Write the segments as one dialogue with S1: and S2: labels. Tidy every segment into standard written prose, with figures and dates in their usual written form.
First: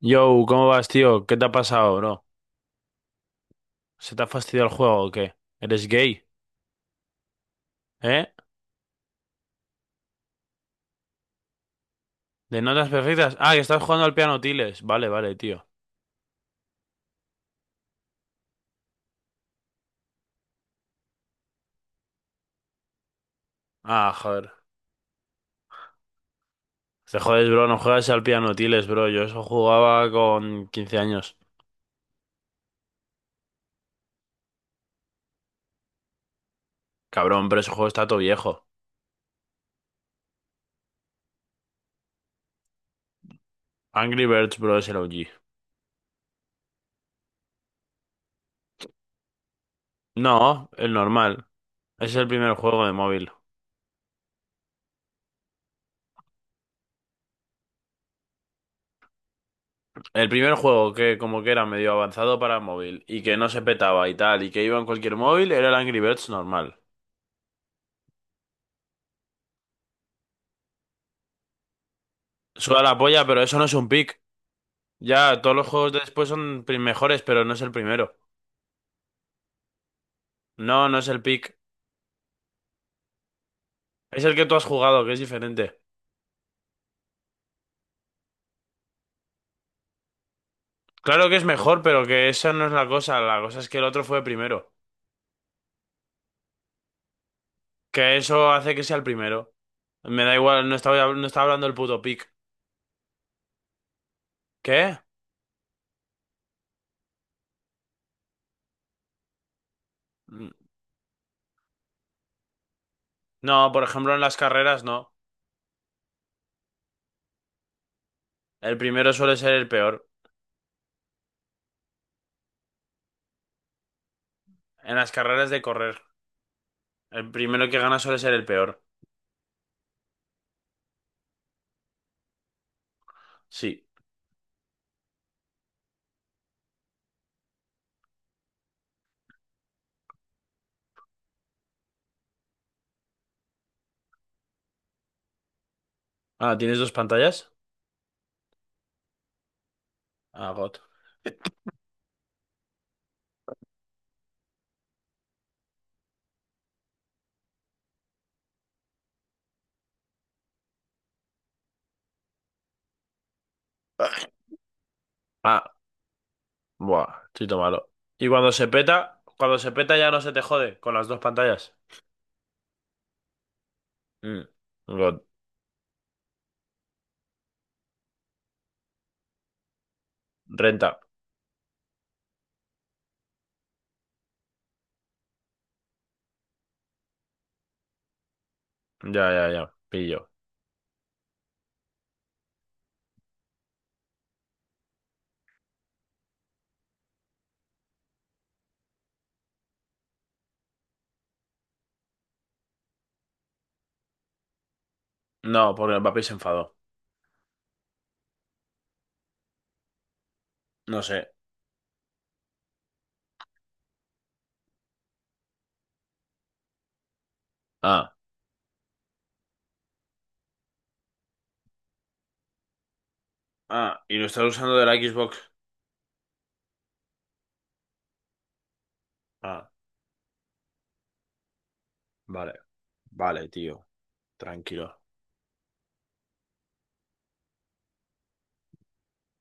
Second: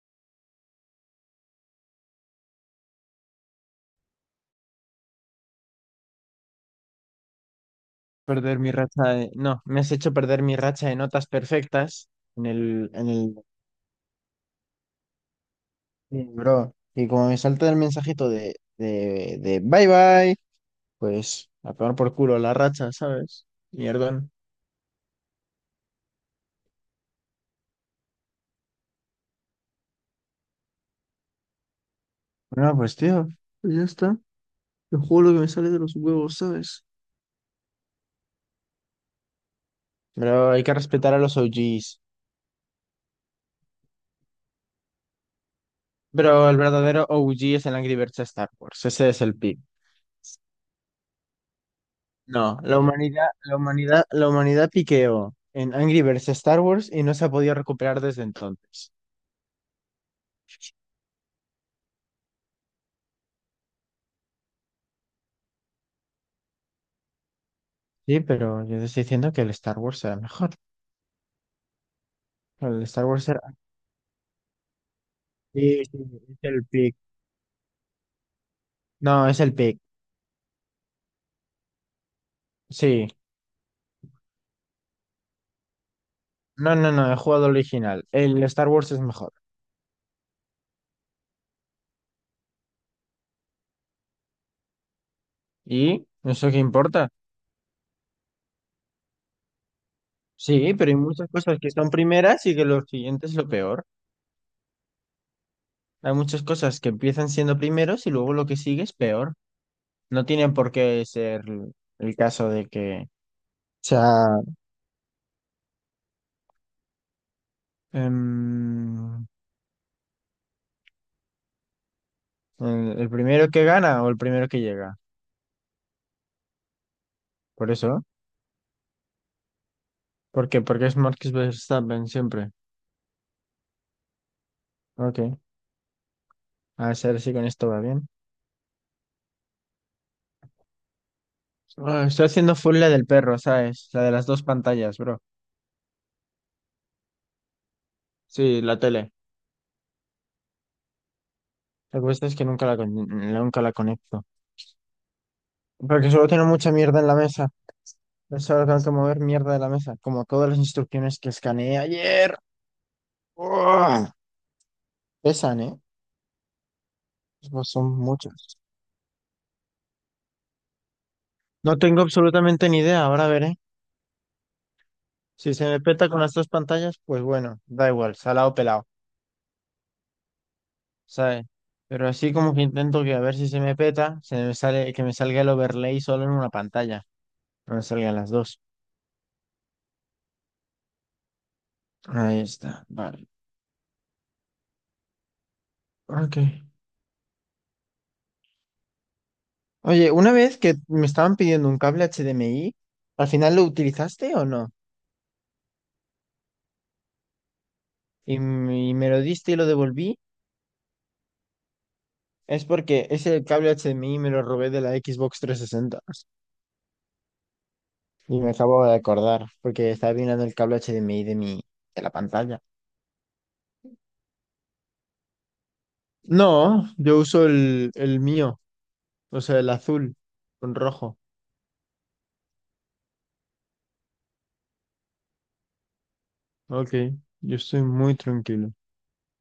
S1: Yo, ¿cómo vas, tío? ¿Qué te ha pasado, bro? ¿Se te ha fastidiado el juego o qué? ¿Eres gay? ¿Eh?
S2: Perder mi racha de... No, me has hecho perder mi racha de notas perfectas en
S1: ¿De notas
S2: el... En el...
S1: perfectas? Ah, que estás jugando al piano tiles. Vale, vale, tío.
S2: Sí, bro, y como me salta el mensajito de bye bye, pues a tomar por culo la racha, ¿sabes?
S1: Ah,
S2: Mierdón.
S1: joder. Te jodes, bro, no juegas al piano tiles, bro. Yo eso jugaba con 15 años.
S2: Bueno, pues tío, pues ya está. Yo juego lo que me sale de los huevos, ¿sabes?
S1: Cabrón, pero ese juego está todo viejo.
S2: Pero hay que respetar a los OGs.
S1: Angry Birds, bro, es el OG.
S2: Pero el verdadero OG es el Angry Birds de Star Wars. Ese es el pick.
S1: No, el normal. Ese es el primer
S2: No, la
S1: juego de
S2: humanidad,
S1: móvil.
S2: la humanidad, la humanidad piqueó en Angry Birds Star Wars y no se ha podido recuperar desde entonces.
S1: El primer juego que como que era medio avanzado para móvil y que no se petaba y tal y que iba en cualquier móvil era el Angry Birds normal.
S2: Sí, pero yo te estoy diciendo que el Star Wars era mejor.
S1: Suda
S2: El
S1: la
S2: Star
S1: polla,
S2: Wars
S1: pero
S2: era.
S1: eso no es un pick. Ya, todos los
S2: Sí,
S1: juegos
S2: sí,
S1: de después
S2: es
S1: son
S2: el pick.
S1: mejores, pero no es el primero.
S2: No, es el pick.
S1: No, no es el pick.
S2: Sí.
S1: Es el que tú has jugado, que es diferente.
S2: No, no, no, he jugado el original. El Star Wars es mejor.
S1: Claro que es mejor, pero que esa no es la cosa. La cosa es que el otro fue primero.
S2: ¿Y? ¿Eso qué importa?
S1: Que eso hace que sea el primero. Me da igual,
S2: Sí, pero hay
S1: no
S2: muchas
S1: estaba
S2: cosas
S1: hablando
S2: que
S1: del
S2: son
S1: puto pick.
S2: primeras y que lo siguiente es lo peor.
S1: ¿Qué?
S2: Hay muchas cosas que empiezan siendo primeros y luego lo que sigue es peor. No tiene
S1: Mm,
S2: por qué ser el caso de que
S1: No, por
S2: sea
S1: ejemplo, en las carreras no. El primero
S2: Em,
S1: suele ser el peor.
S2: el primero que gana o el primero que
S1: En
S2: llega.
S1: las carreras de correr, el primero
S2: Por
S1: que gana
S2: eso.
S1: suele ser el peor.
S2: ¿Por qué? Porque es Marcus Verstappen siempre.
S1: Sí.
S2: Ok. A ver si con esto va bien. Ah, estoy haciendo full la del perro, ¿sabes? La de las dos pantallas, bro.
S1: Ah, ¿tienes dos pantallas?
S2: Sí, la tele.
S1: Ah, God.
S2: Lo que pasa es que nunca la conecto. Porque solo tengo mucha mierda en la mesa. Solo tengo que mover mierda de la mesa. Como todas las instrucciones que escaneé ayer. ¡Uah! Pesan,
S1: Ah,
S2: ¿eh?
S1: buah, chito
S2: Pues
S1: malo.
S2: son
S1: Y
S2: muchas.
S1: cuando se peta ya no se te jode con las dos pantallas.
S2: No tengo absolutamente ni idea. Ahora veré.
S1: Mm. God.
S2: Si se me peta con las dos pantallas, pues bueno, da igual, salado pelado,
S1: Renta.
S2: ¿sabes? Pero así como que intento que a ver si se me peta, se me sale, que me salga el overlay solo en una pantalla, no me salgan las dos.
S1: Ya, ya, ya. Pillo.
S2: Ahí está, vale. Ok. Oye, una vez que me estaban pidiendo un cable HDMI, ¿al final lo utilizaste o no?
S1: No, porque el papi se enfadó.
S2: Y, y me lo diste y lo devolví,
S1: No sé.
S2: es porque ese cable HDMI me lo robé de la Xbox 360.
S1: Ah.
S2: Y me acabo de acordar, porque estaba mirando el cable HDMI de la pantalla.
S1: Ah, y lo estás usando de la Xbox.
S2: No, yo uso el mío, o sea, el
S1: Ah,
S2: azul con rojo.
S1: vale. Vale, tío. Tranquilo.
S2: Ok, yo estoy muy tranquilo.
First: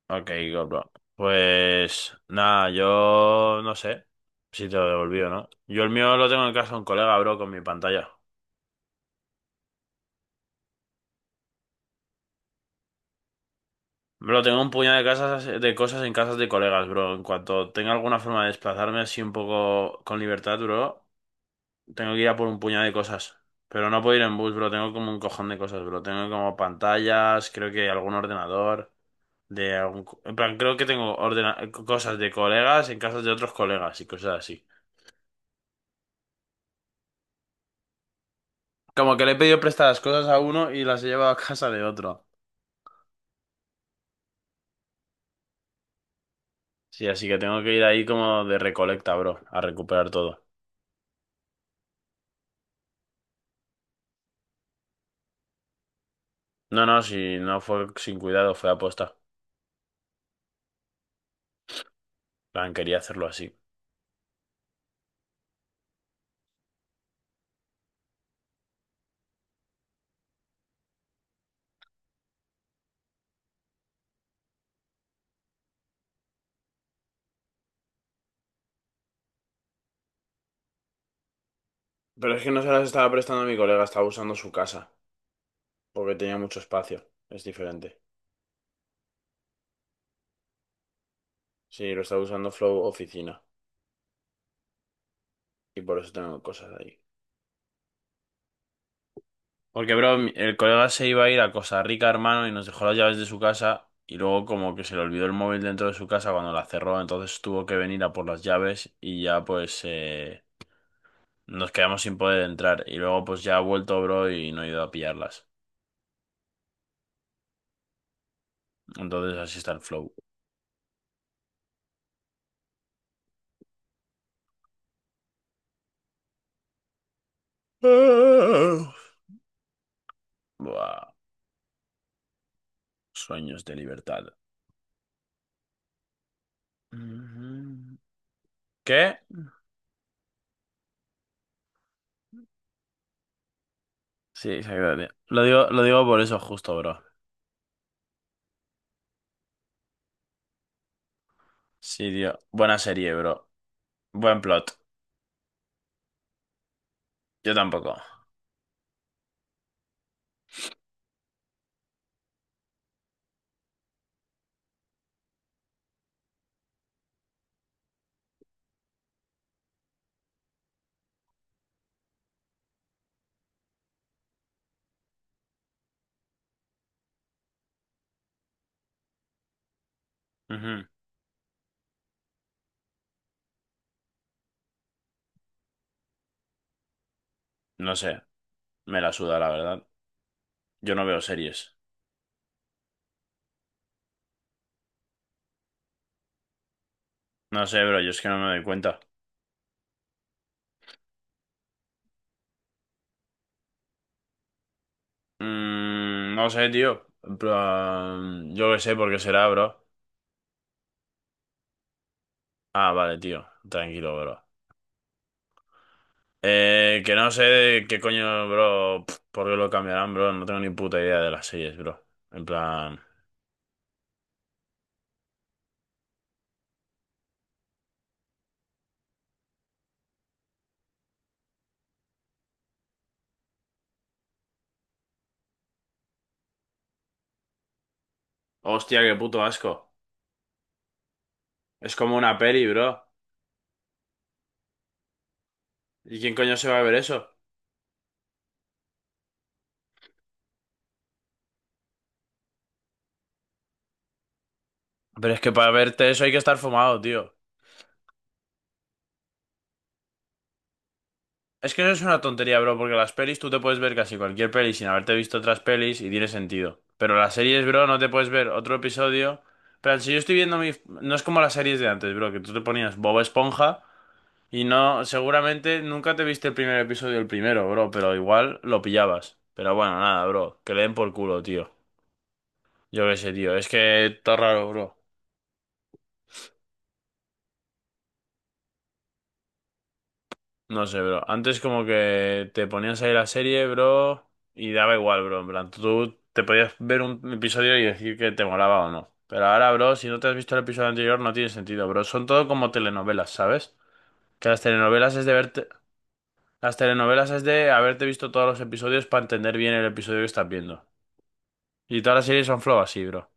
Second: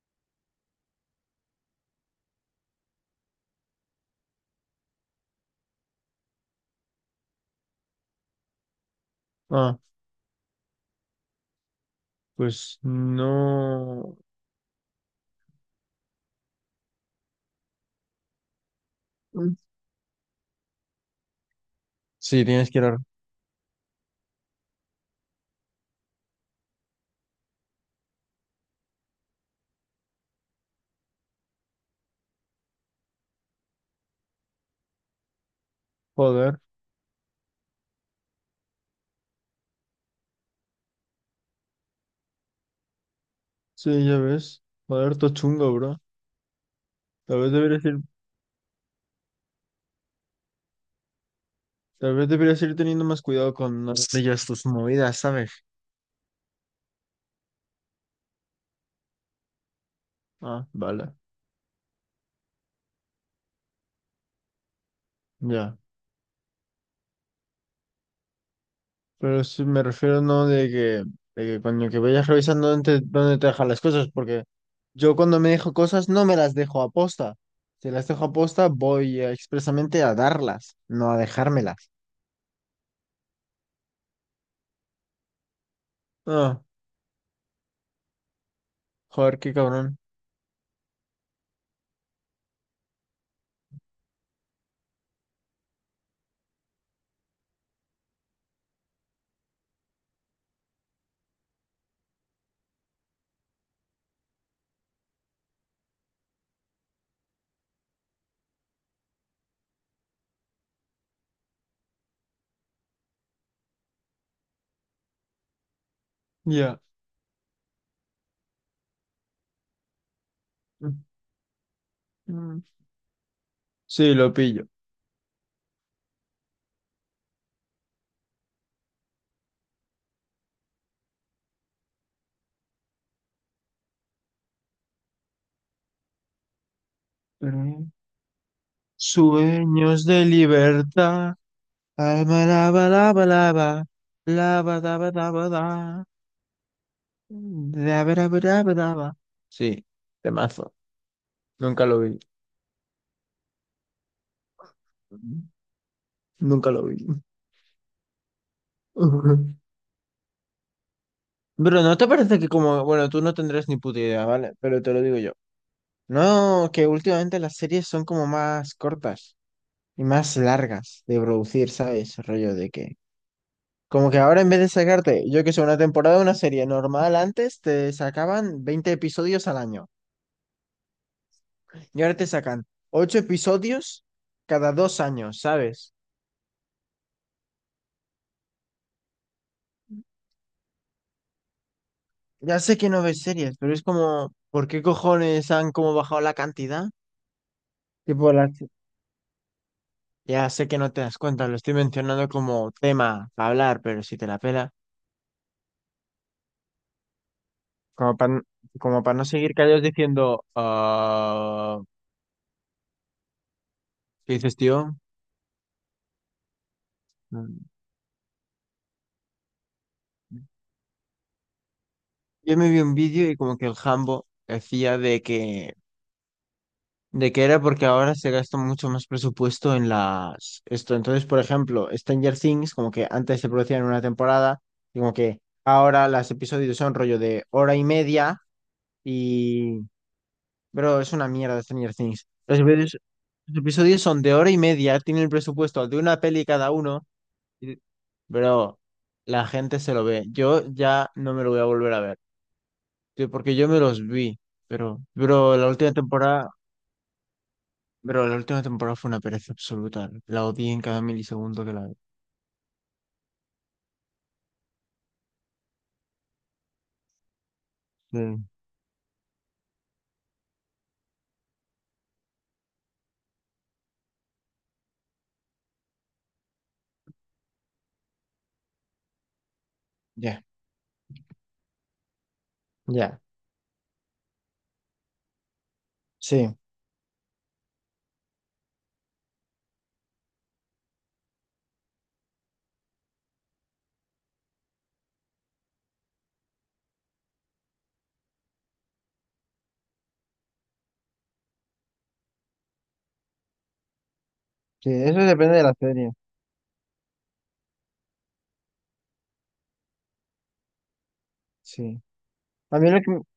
S1: Ok, God, bro. Pues nada, yo no sé si te lo devolví o no. Yo el mío lo tengo en casa de un colega, bro, con mi pantalla.
S2: Ah, pues no.
S1: Bro, tengo un puñado de casas, de cosas en casas de colegas, bro. En cuanto tenga alguna forma de desplazarme así un
S2: Mm.
S1: poco con libertad, bro, tengo que ir a
S2: Sí,
S1: por un
S2: tienes que
S1: puñado
S2: ir
S1: de
S2: a.
S1: cosas. Pero no puedo ir en bus, bro. Tengo como un cojón de cosas, bro. Tengo como pantallas, creo que algún ordenador, de algún... En plan, creo que tengo cosas de colegas en casas de otros colegas y cosas así.
S2: Joder,
S1: Como que le he pedido prestadas cosas a uno y las he llevado a casa de otro.
S2: sí, ya ves. Joder, todo chungo, bro.
S1: Sí, así que
S2: Tal vez
S1: tengo que ir
S2: deberías ir,
S1: ahí como de recolecta, bro, a recuperar todo.
S2: tal vez deberías ir teniendo más cuidado con no hacer ya tus movidas, ¿sabes?
S1: No, no, si no fue sin cuidado, fue aposta.
S2: Ah, vale,
S1: Plan, quería hacerlo así.
S2: ya. Pero sí me refiero no de que, de que cuando que vayas revisando dónde te dejan las cosas, porque yo cuando me dejo cosas no me las dejo a posta. Si las dejo a posta, voy expresamente a darlas, no a dejármelas.
S1: Pero es que no se las estaba prestando a mi colega, estaba usando su casa, porque tenía mucho
S2: Ah,
S1: espacio. Es diferente.
S2: joder, qué cabrón.
S1: Sí, lo estaba usando Flow Oficina, y por eso tengo cosas ahí. Porque, bro, el colega se iba a ir a Costa Rica, hermano, y nos dejó las llaves de su casa. Y luego, como que se le olvidó el móvil dentro de su casa cuando la cerró. Entonces tuvo que venir a por las llaves y ya, pues, nos quedamos sin poder entrar. Y luego, pues, ya ha vuelto, bro, y no he ido a pillarlas.
S2: Ya.
S1: Entonces, así está el flow.
S2: Mm. Sí, lo pillo.
S1: Buah. Sueños de libertad.
S2: Mm.
S1: Ujú. ¿Qué?
S2: Sueños de libertad. Alma lava lava lava.
S1: Sí,
S2: Lava daba
S1: exactamente.
S2: daba da.
S1: Lo digo por eso justo, bro.
S2: Daba daba daba daba. Sí, temazo. Nunca lo
S1: Sí,
S2: vi.
S1: tío. Buena serie, bro. Buen plot.
S2: Nunca lo vi.
S1: Yo tampoco.
S2: Ujú. Pero ¿no te parece que, como, bueno, tú no tendrás ni puta idea, vale? Pero te lo digo yo. No, que últimamente las series son como más cortas y más largas de producir, ¿sabes? Rollo de que. Como que ahora en vez de sacarte, yo que sé, una temporada de una serie normal antes, te sacaban 20 episodios al año.
S1: Ujú.
S2: Y ahora te sacan 8 episodios cada 2 años, ¿sabes?
S1: No sé. Me la suda, la verdad. Yo no veo series.
S2: Ya sé que no ves series, pero es como, ¿por qué cojones han como bajado la cantidad?
S1: No sé, bro. Yo es que
S2: Tipo,
S1: no me
S2: las,
S1: doy cuenta.
S2: Ya sé que no te das cuenta, lo estoy mencionando como tema para hablar, pero si te la pela,
S1: No sé, tío. En
S2: como para,
S1: plan, yo qué sé
S2: como
S1: por
S2: para
S1: qué
S2: no
S1: será,
S2: seguir
S1: bro.
S2: callados diciendo, ah,
S1: Ah, vale, tío. Tranquilo,
S2: ¿qué
S1: bro.
S2: dices, tío?
S1: Que no sé
S2: Mm.
S1: de qué coño, bro. ¿Por qué lo cambiarán, bro? No tengo ni puta idea de las series, bro. En
S2: Yo me vi un
S1: plan...
S2: vídeo y como que el Jambo decía de que era porque ahora se gasta mucho más presupuesto en las. Esto, entonces, por ejemplo, Stranger Things, como que antes se producía en una temporada, y como que ahora los episodios son rollo de hora y media.
S1: Hostia, qué puto asco.
S2: Bro, es una mierda Stranger
S1: Es como
S2: Things.
S1: una
S2: Los
S1: peli, bro.
S2: episodios, los episodios son de hora y media, tienen el presupuesto de
S1: ¿Y
S2: una
S1: quién
S2: peli
S1: coño se
S2: cada
S1: va a ver
S2: uno.
S1: eso?
S2: y- Bro, la gente se lo ve. Yo ya no me lo voy a volver a ver. Tío, porque yo me los vi. Pero,
S1: Pero es que
S2: bro,
S1: para verte eso hay que estar fumado, tío.
S2: bro, la última temporada fue una pereza absoluta. La odié en cada milisegundo
S1: Es
S2: que
S1: que
S2: la
S1: eso
S2: vi.
S1: es una tontería, bro, porque las pelis tú te puedes ver casi cualquier peli sin haberte visto otras pelis y tiene sentido. Pero las series, bro, no te puedes
S2: Mm,
S1: ver otro episodio. Pero si yo estoy viendo mi... No es como las series de antes, bro, que tú te ponías Bob Esponja y no... Seguramente nunca te viste el primer episodio, el primero, bro, pero igual lo pillabas. Pero bueno, nada,
S2: ya,
S1: bro, que le den por culo, tío. Yo qué
S2: ya.
S1: sé, tío, es que está raro, bro.
S2: Sí,
S1: No sé, bro. Antes como que te ponías ahí la serie, bro, y daba igual, bro. En plan, tú te podías ver un episodio y decir que te molaba o no. Pero ahora, bro, si no te has visto el episodio anterior, no tiene sentido, bro. Son todo como telenovelas, ¿sabes? Que las
S2: sí,
S1: telenovelas
S2: eso
S1: es de
S2: depende de
S1: verte...
S2: la serie.
S1: Las telenovelas es de haberte visto todos los episodios para entender bien el episodio que estás viendo. Y
S2: Sí.
S1: todas las series son
S2: A
S1: flow
S2: mí lo
S1: así,
S2: que,
S1: bro.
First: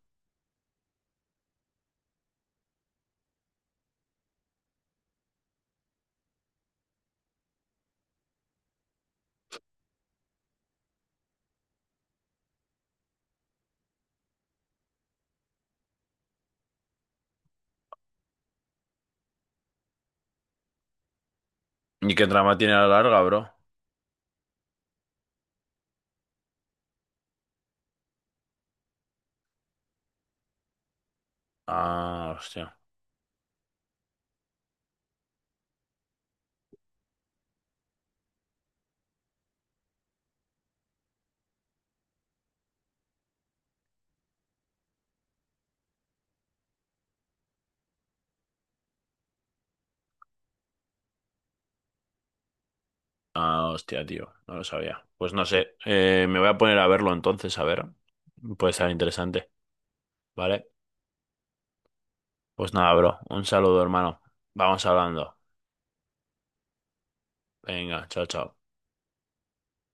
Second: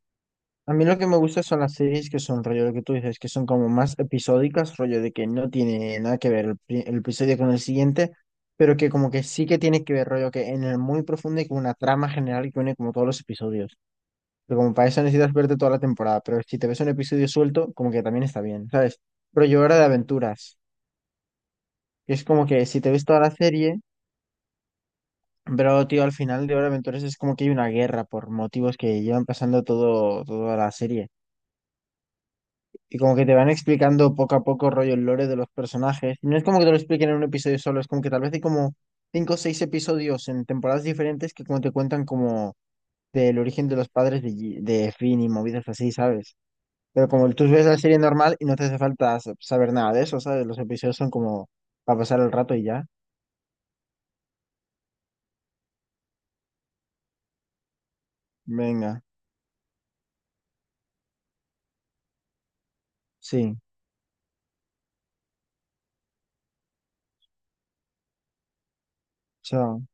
S2: a mí lo que me gusta son las series que son rollo lo que tú dices, que son como más episódicas, rollo de que no tiene nada que ver el episodio con el siguiente, pero que como que sí que tiene que ver rollo que en el muy profundo y con una trama general que une como todos los episodios. Pero como para eso necesitas verte toda la temporada, pero si te ves un episodio suelto, como que también está bien, ¿sabes? Rollo Hora de Aventuras,
S1: ¿Y
S2: que es
S1: qué
S2: como
S1: trama
S2: que
S1: tiene a
S2: si
S1: la
S2: te ves
S1: larga,
S2: toda la
S1: bro?
S2: serie, pero tío, al final de Hora de Aventuras es como que hay una guerra por motivos que llevan pasando todo, toda la serie.
S1: Ah, hostia.
S2: Y como que te van explicando poco a poco rollo el lore de los personajes. No es como que te lo expliquen en un episodio solo, es como que tal vez hay como cinco o seis episodios en temporadas diferentes que como te cuentan como del origen de los padres de Finn y movidas así, ¿sabes? Pero como tú ves la serie normal y no te hace falta saber nada de eso, ¿sabes? Los episodios son como para pasar el rato y ya.
S1: Ah, hostia, tío, no lo sabía. Pues no sé, me voy a poner a verlo entonces, a ver. Puede estar
S2: Venga,
S1: interesante, ¿vale? Pues nada, bro, un
S2: sí,
S1: saludo, hermano. Vamos hablando. Venga, chao, chao.
S2: chao.